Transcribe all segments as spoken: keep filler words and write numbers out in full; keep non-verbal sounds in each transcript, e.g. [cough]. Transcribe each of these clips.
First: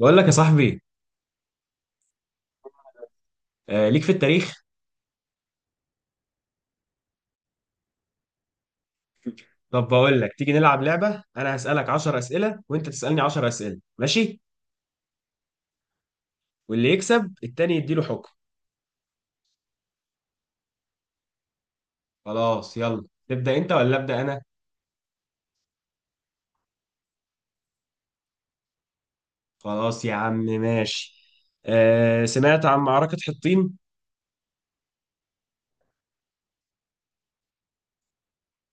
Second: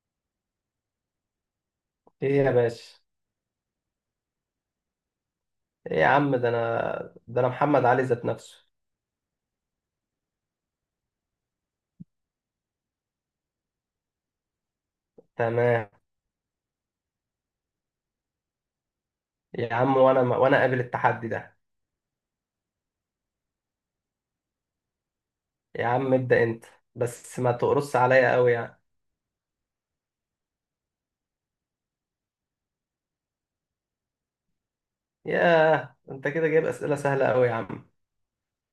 بقول لك يا صاحبي ايه يا باشا. آه، ليك في التاريخ. ايه يا عم، ده انا ده انا محمد علي ذات نفسه. طب بقول لك تيجي نلعب لعبة، انا هسألك عشر أسئلة وانت تسألني عشر أسئلة ماشي؟ تمام واللي يكسب التاني يديله حكم. يا عم، وانا وانا قابل التحدي ده. خلاص، يلا تبدأ انت ولا أبدأ انا؟ يا عم، ابدأ انت. بس ما تقرص عليا قوي يعني. خلاص يا عم ماشي. آه، سمعت عن معركة حطين؟ ياه، انت كده جايب اسئلة سهلة قوي يا عم.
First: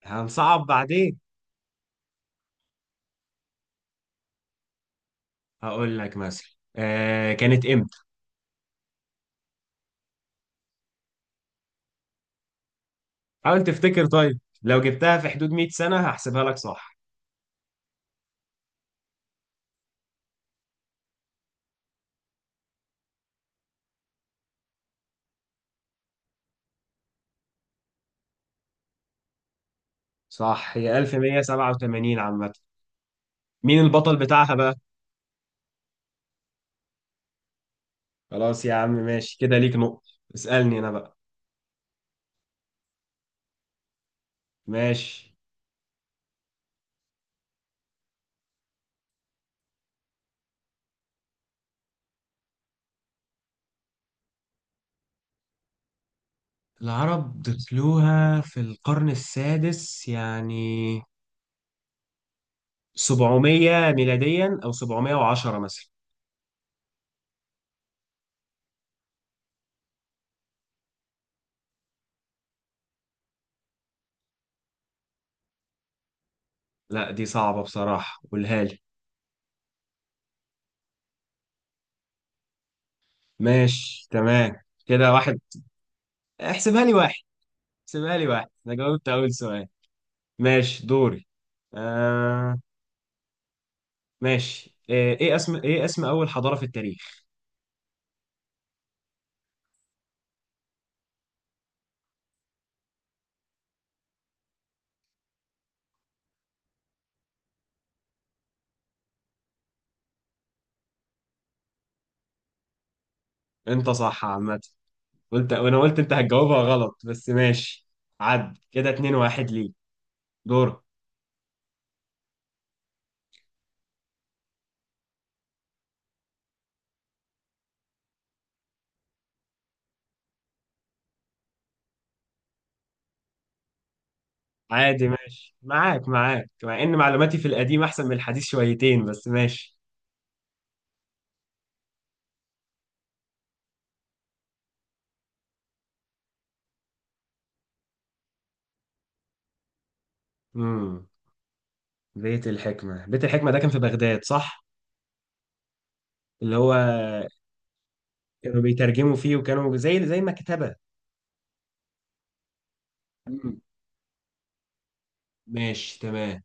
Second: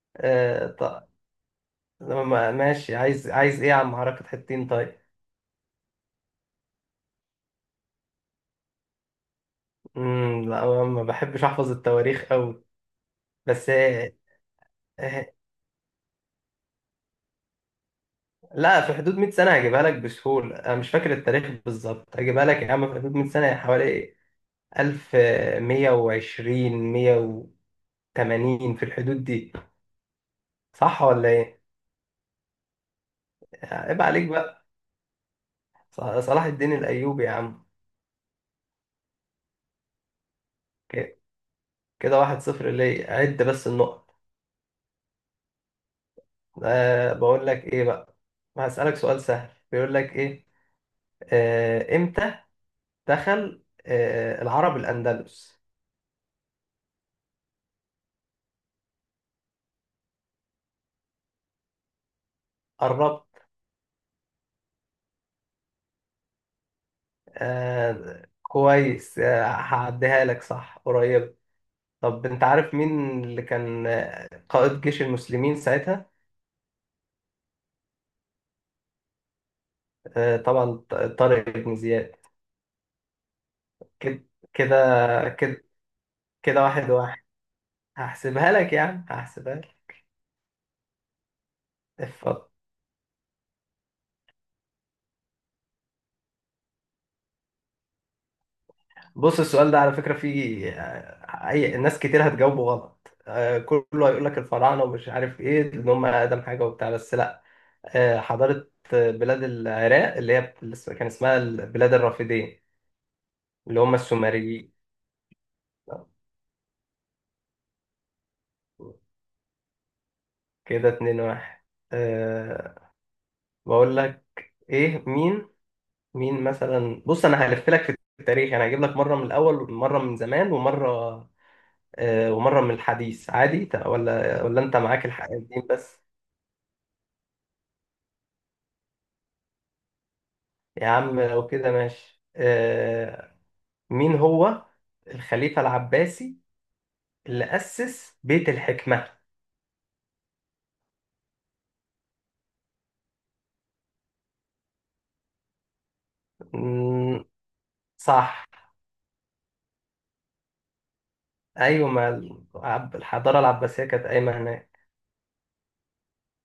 هنصعب آه طب. بعدين. ما- ماشي، عايز عايز ايه يا عم؟ حركة حتتين؟ طيب. هقول لك مثلا. آه، كانت امتى؟ امم لا، أنا ما بحبش احفظ التواريخ قوي. حاول بس تفتكر، آه، طيب لو جبتها في آه، حدود مية سنة هحسبها لك صح. لا، في حدود مئة سنة هجيبها لك بسهولة. انا مش فاكر التاريخ بالظبط، هجيبها لك يا عم في حدود مئة سنة يعني. حوالي ألف مية وعشرين مية وتمانين، في الحدود دي. صح، هي صح ولا إيه؟ ألف ومئة وسبعة وثمانين عامة. مين عيب البطل عليك بتاعها بقى. بقى؟ ص- صلاح الدين الأيوبي يا عم. خلاص يا عم ماشي، كده ليك نقطة. اسألني أنا بقى. ك- كده واحد صفر. ليه؟ عد بس النقط. ماشي. أه بقول لك إيه بقى. هسألك سؤال سهل، بيقول لك إيه. أه إمتى دخل أه العرب الأندلس؟ العرب دخلوها في القرن السادس يعني، قربت. سبعمية ميلاديا أو سبعمية وعشرة مثلا. أه كويس، آه، هعديها لك، صح قريب. طب أنت عارف مين اللي كان آه، قائد جيش المسلمين ساعتها؟ لا دي صعبة بصراحة، قولها لي. آه، طبعا ط- طارق بن زياد. ماشي كده تمام، كده كده واحد. كده كده احسبها واحد لي واحد واحد. احسبها لي واحد، هحسبها لك أنا يعني، جاوبت أول هحسبها سؤال. لك. ماشي، دوري. اتفضل. آه. ماشي، إيه إيه اسم إيه اسم أول حضارة في التاريخ؟ بص، السؤال ده على فكرة فيه آه، أي ناس كتير هتجاوبه غلط. آه، كله هيقول لك الفراعنة ومش عارف إيه، إن هم أقدم حاجة وبتاع. بس لأ. آه، حضارة آه، بلاد العراق، اللي هي اللي اسم- كان اسمها بلاد الرافدين، اللي أنت هم صح عامة. السومريين. قلت وانا قلت انت هتجاوبها غلط، بس ماشي. عد كده اتنين واحد ليك. دورك. كده اتنين واحد. أه بقول لك إيه. مين مين مثلا؟ بص، انا هلف لك في التاريخ يعني. هجيب لك مره من الاول، مره من زمان، ومره آه، ومره من الحديث. عادي، ت- ولا ولا انت معاك عادي ماشي، الحقيقتين بس؟ معاك معاك مع ان معلوماتي في القديم احسن من الحديث شويتين، بس ماشي. يا عم لو كده ماشي. آه، مين هو الخليفه العباسي اللي اسس بيت الحكمه؟ امم بيت الحكمة بيت الحكمة ده كان في بغداد صح؟ اللي هو مم، صح. كانوا بيترجموا فيه، وكانوا زي زي مكتبة. ايوه، ما العب- الحضاره مم. العباسيه كانت قايمه هناك. ماشي تمام.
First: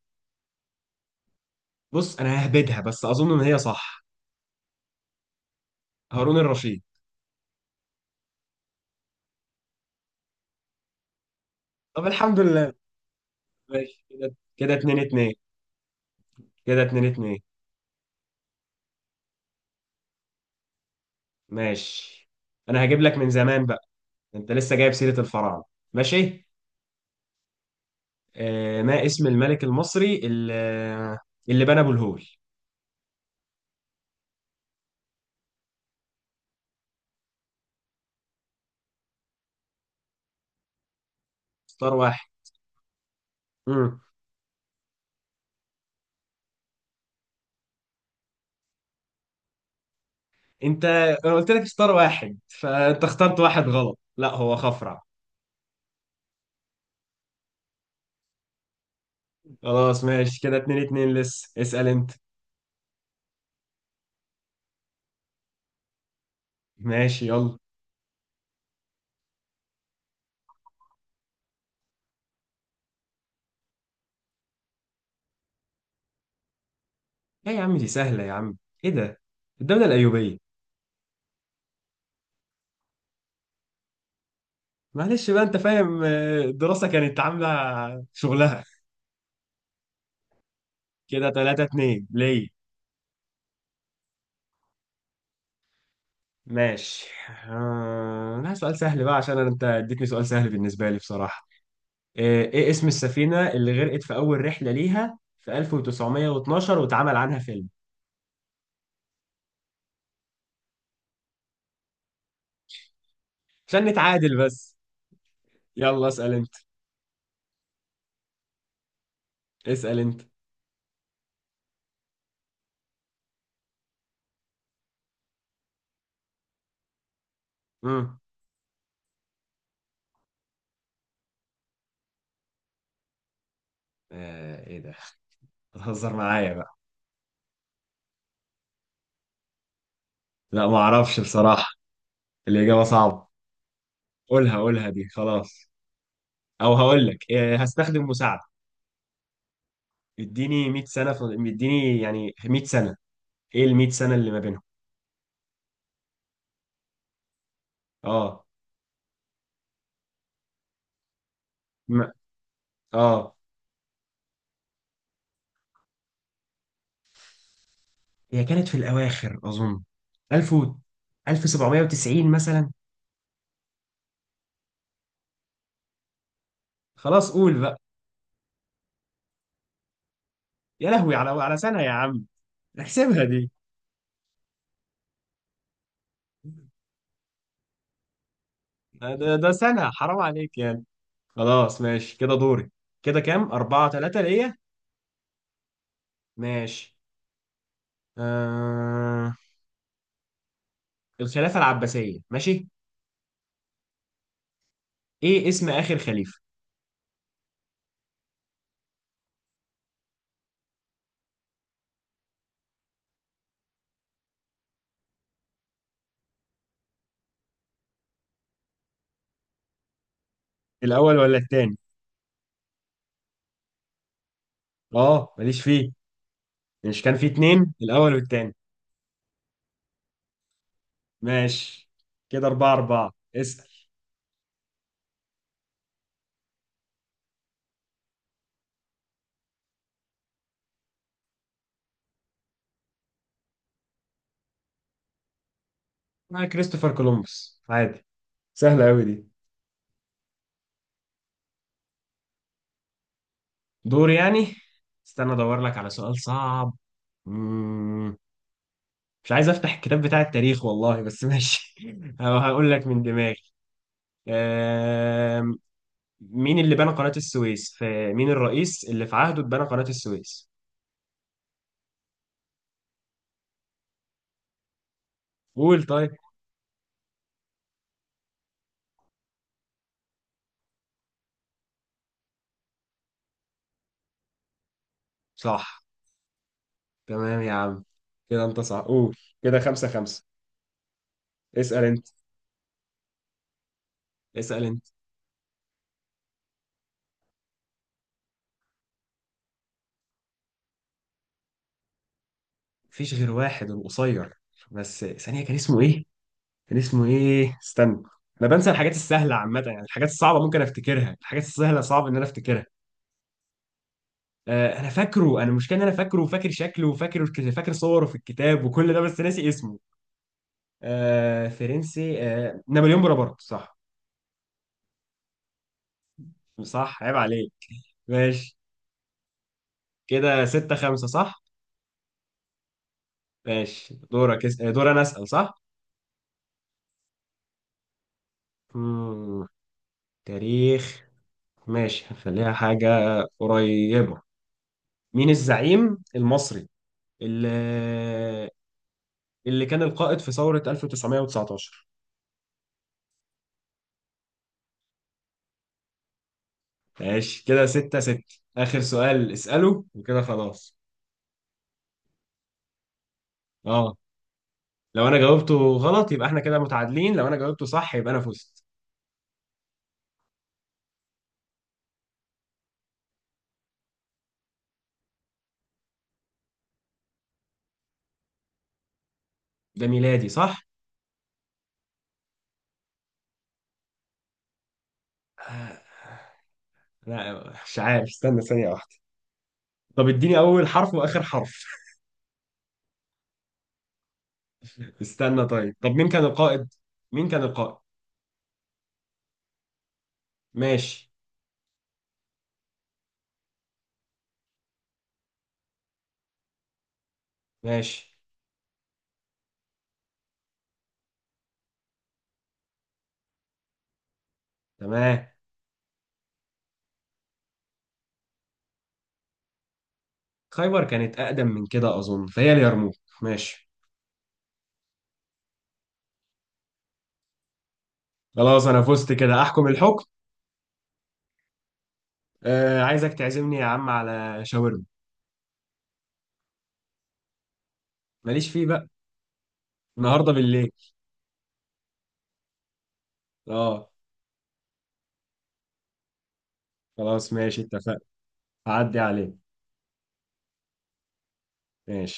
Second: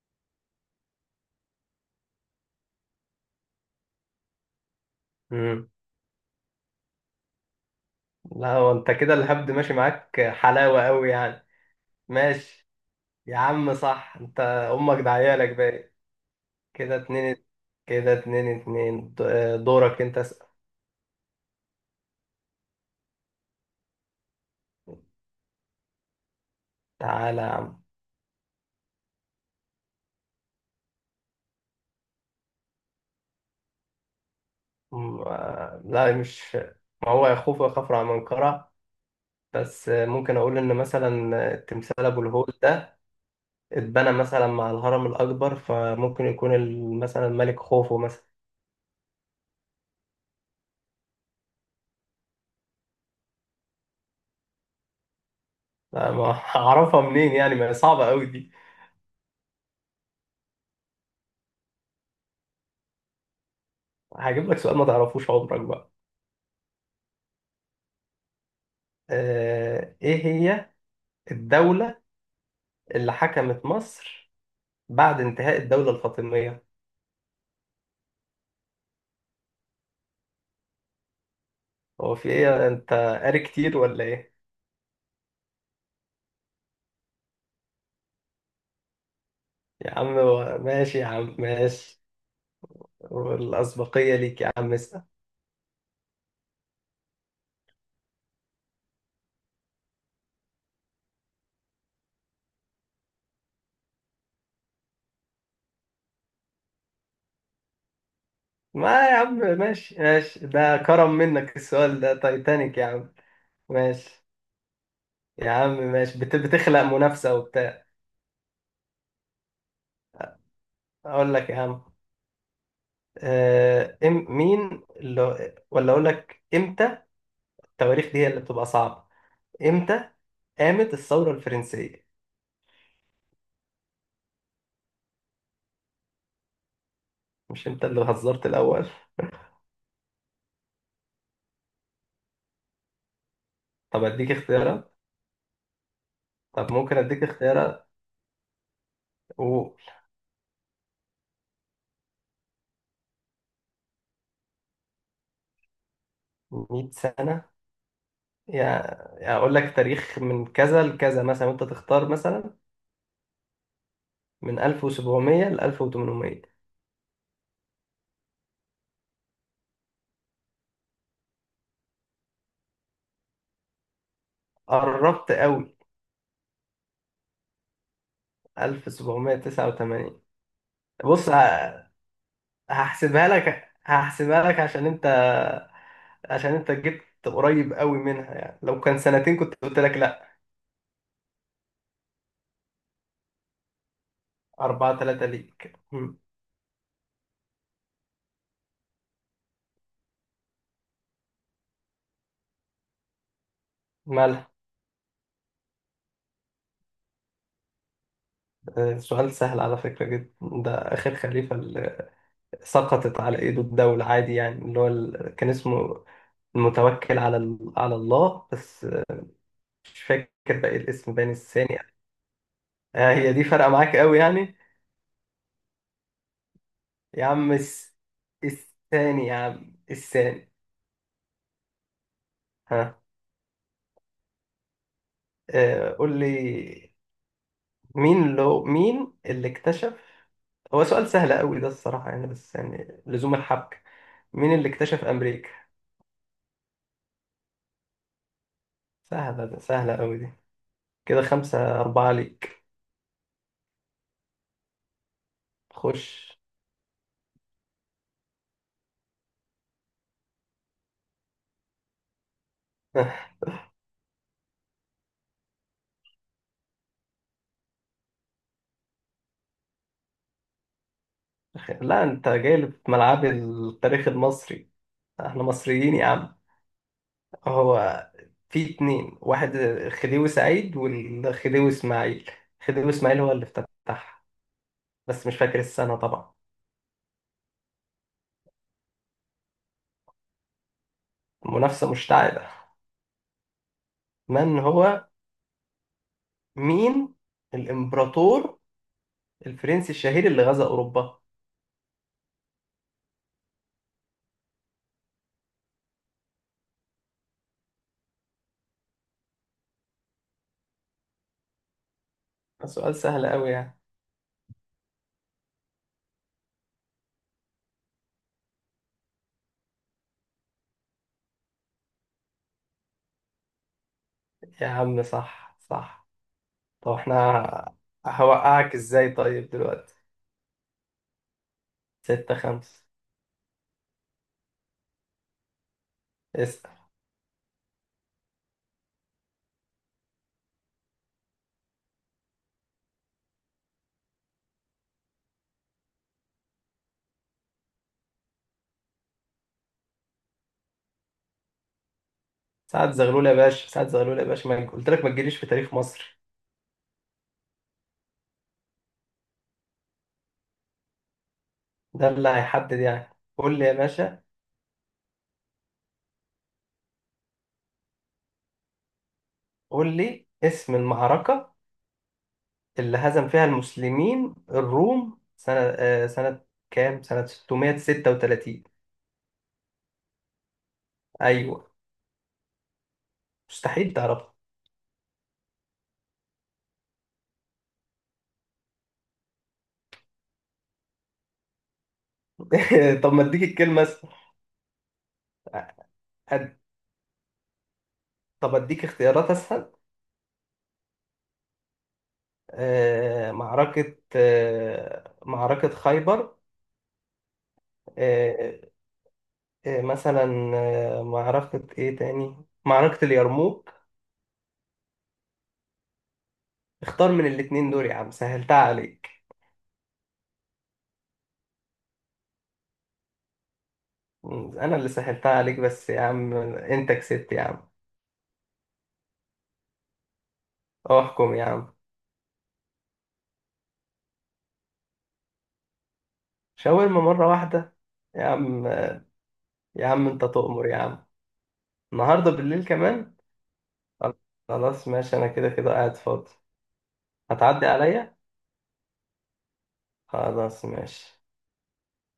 بص انا ههبدها بس اظن ان هي صح. مم. هارون الرشيد. لا هو انت كده الهبد ماشي معاك حلاوه قوي يعني. طب الحمد ماشي لله. يا عم، ماشي صح، كده، انت كده امك اتنين اتنين. دعيالك بقى. كده كده اتنين اتنين اتنين. كده اتنين اتنين، د- دورك انت اسأل. ماشي، انا هجيب لك من زمان بقى. انت لسه جايب سيرة الفراعنة. ماشي. تعالى يا عم. آه، ما اسم الملك المصري اللي, اللي بنى ابو الهول؟ م- آه، لا مش. ما هو يخوف ويخاف على منقرة. بس آه، ممكن اقول ان مثلا آه، اختار تمثال واحد. ابو الهول ده مم. اتبنى مثلا مع الهرم الاكبر، فممكن يكون ال- مثلا ملك خوفو مثلا. انت انا قلت لك اختار واحد، فانت اخترت واحد غلط. لا هو خفرع. لا، ما [laughs] هعرفها منين يعني؟ ما هي صعبة قوي دي. خلاص ماشي كده اتنين اتنين، لسه اسأل انت. هجيب لك سؤال ما تعرفوش عمرك بقى. ماشي يلا. آه، ايه هي الدولة اللي حكمت مصر بعد انتهاء الدولة الفاطمية؟ ايه يا عم دي سهلة يا عم. ايه ده. الدولة الأيوبية. هو في ايه؟ انت قاري كتير ولا ايه؟ معلش بقى انت فاهم، آه، الدراسة كانت عاملة شغلها. يا عم هو- ماشي يا كده عم، تلاتة ماشي. اتنين ليه. والأسبقية ليك يا عم، اسأل. ماشي. آه، أنا سؤال سهل بقى، عشان أنا- أنت اديتني سؤال سهل بالنسبة لي بصراحة. إيه إيه اسم السفينة اللي غرقت في أول رحلة ليها في ألف وتسعمئة واثنا عشر واتعمل عنها فيلم؟ ما يا عم ماشي، ماشي. ده كرم منك السؤال ده. تايتانيك يا عم. عشان ماشي نتعادل بس. يا عم، يلا ماشي، اسأل بت- أنت. بتخلق منافسة وبتاع. اسأل أنت. أقول لك يا عم، آه، إم مين اللي ولا أقول لك إمتى. التواريخ دي امم هي اللي بتبقى صعبة. إمتى قامت الثورة الفرنسية؟ آه، إيه ده، بتهزر معايا بقى؟ مش أنت اللي هزرت الأول؟ لا ما أعرفش بصراحة، الإجابة صعبة. طب أديك قولها قولها اختيارات. دي خلاص. طب أو ممكن هقول أديك لك إيه، اختيارات. هستخدم مساعدة. و اديني مئة سنة في، اديني يعني مية سنة. إيه ال مئة سنة اللي ما بينهم؟ مية سنة أه يعني. أقول لك تاريخ من كذا لكذا مثلا، وأنت م- تختار مثلا اه من ألف وسبعمية ل ألف وتمنمية. هي كانت في الأواخر أظن، ألف و ألف وسبعمية وتسعين مثلا. قربت قوي. خلاص قول بقى. ألف وسبعمية تسعة وتمانين. يا لهوي، بص على على سنة يا ه- عم. احسبها هحسبها دي. لك، هحسبها لك. عشان أنت، عشان أنت جبت قريب قوي منها يعني. لو كان ده, سنتين ده كنت قلت سنة لك حرام لأ. عليك يعني. خلاص ماشي كده دوري. كده كام، أربعة تلاتة ليا. أربعة تلاتة ليك. مم. ماشي. آه... الخلافة العباسية ماشي. مالها؟ إيه اسم آخر خليفة؟ آه، سؤال سهل على فكرة جدا ده. آخر خليفة اللي سقطت على إيده الدولة عادي يعني، اللي هو ال- كان اسمه المتوكل على ال- على الله، بس مش فاكر بقى الاسم الأول بين ولا التاني؟ الثاني. آه، هي دي فارقة معاك قوي يعني. آه، ماليش فيه. مش كان يا فيه عم اتنين، الس- الأول والتاني؟ الثاني يا عم، الثاني. ماشي كده أربعة ها، أربعة، اسأل. آه قول لي، مين لو مين اللي اكتشف. هو سؤال سهل قوي ده الصراحة يعني، بس يعني لزوم الحبكة. مين اللي اكتشف أمريكا؟ آه، كريستوفر كولومبوس عادي. سهلة أوي دي. سهلة، ده سهلة قوي دي. كده خمسة أربعة ليك. دور يعني. استنى ادور لك على خش. سؤال صعب. مم. مش عايز افتح الكتاب بتاع التاريخ والله، بس ماشي [laughs] أو هقول لك من [laughs] دماغي. آم، مين اللي بنى قناة السويس، في مين الرئيس اللي في عهده اتبنى قناة السويس؟ لا، انت جاي لي في ملعب التاريخ المصري. احنا قول مصريين يا طيب. عم. هو في اتنين، واحد خديوي سعيد والخديوي اسماعيل. خديوي اسماعيل هو اللي افتتحها، بس مش فاكر صح، السنة طبعا. تمام يا عم. كده انت صح، قول. كده خمسة خمسة. اسأل منافسة انت. مشتعلة. من اسأل انت. هو، مين الإمبراطور الفرنسي الشهير اللي غزا أوروبا؟ مفيش غير واحد، القصير. بس ثانية، كان اسمه ايه. كان اسمه ايه، استنى. انا بنسى الحاجات السهله عامه يعني، الحاجات الصعبه ممكن افتكرها، الحاجات السهله صعب ان انا افتكرها. سؤال سهل أوي يعني. آه انا فاكره، انا المشكله ان انا فاكره وفاكر شكله وفاكر. فاكر صوره في الكتاب وكل ده، بس ناسي اسمه. آه فرنسي، آه نابليون بونابرت صح. يا عم صح، صح. طب صح عيب عليك. احنا ماشي هوقعك ازاي طيب دلوقتي. كده ستة خمسة صح. ستة خمسة. ماشي دورك، اس- آه، دور انا اسال صح. اسأل. مم. تاريخ. ماشي هنخليها حاجه قريبه. مين الزعيم المصري اللي اللي كان القائد في ثورة ألف وتسعمئة وتسعة عشر؟ سعد زغلول يا باشا، سعد زغلول يا باشا. ما قلت لك ما تجيليش في تاريخ مصر. ماشي كده ستة ستة. آخر سؤال اسأله وكده خلاص. ده اللي هيحدد يعني. قول لي يا اه. باشا. لو أنا جاوبته غلط يبقى احنا كده متعادلين، لو أنا جاوبته صح يبقى أنا فزت. قول لي اسم المعركة اللي هزم فيها المسلمين الروم سنة، آه، سنة كام؟ سنة ستمية وستة وتلاتين. ده ميلادي صح؟ أيوه. مستحيل تعرفها. آه، لا مش عارف، استنى ثانية واحدة. طب اديني أول حرف وآخر حرف. [laughs] طب ما اديك الكلمة أسهل. استنى طيب، طب مين كان أد- القائد؟ مين كان القائد؟ طب اديك اختيارات أسهل. ماشي. آه، معركة آه، معركة خيبر. ماشي آه، آه، مثلا آه، معركة إيه تاني؟ معركة اليرموك. تمام. اختار من الاتنين دول يا عم، سهلتها عليك. خيبر كانت أقدم من كده أظن، فهي اليرموك. ماشي. أنا اللي سهلتها عليك بس يا عم، أنت كسبت يا عم. خلاص أنا فزت كده، أحكم الحكم. احكم يا عم. آه عايزك تعزمني يا عم على شاورما. شاورما مرة واحدة يا ماليش فيه عم. بقى. يا عم انت النهارده تؤمر بالليل. يا عم. النهاردة بالليل كمان. اه. خلاص ماشي، انا كده كده قاعد فاضي. خلاص ماشي هتعدي اتفقنا. عليا. هعدي عليك. خلاص ماشي. ماشي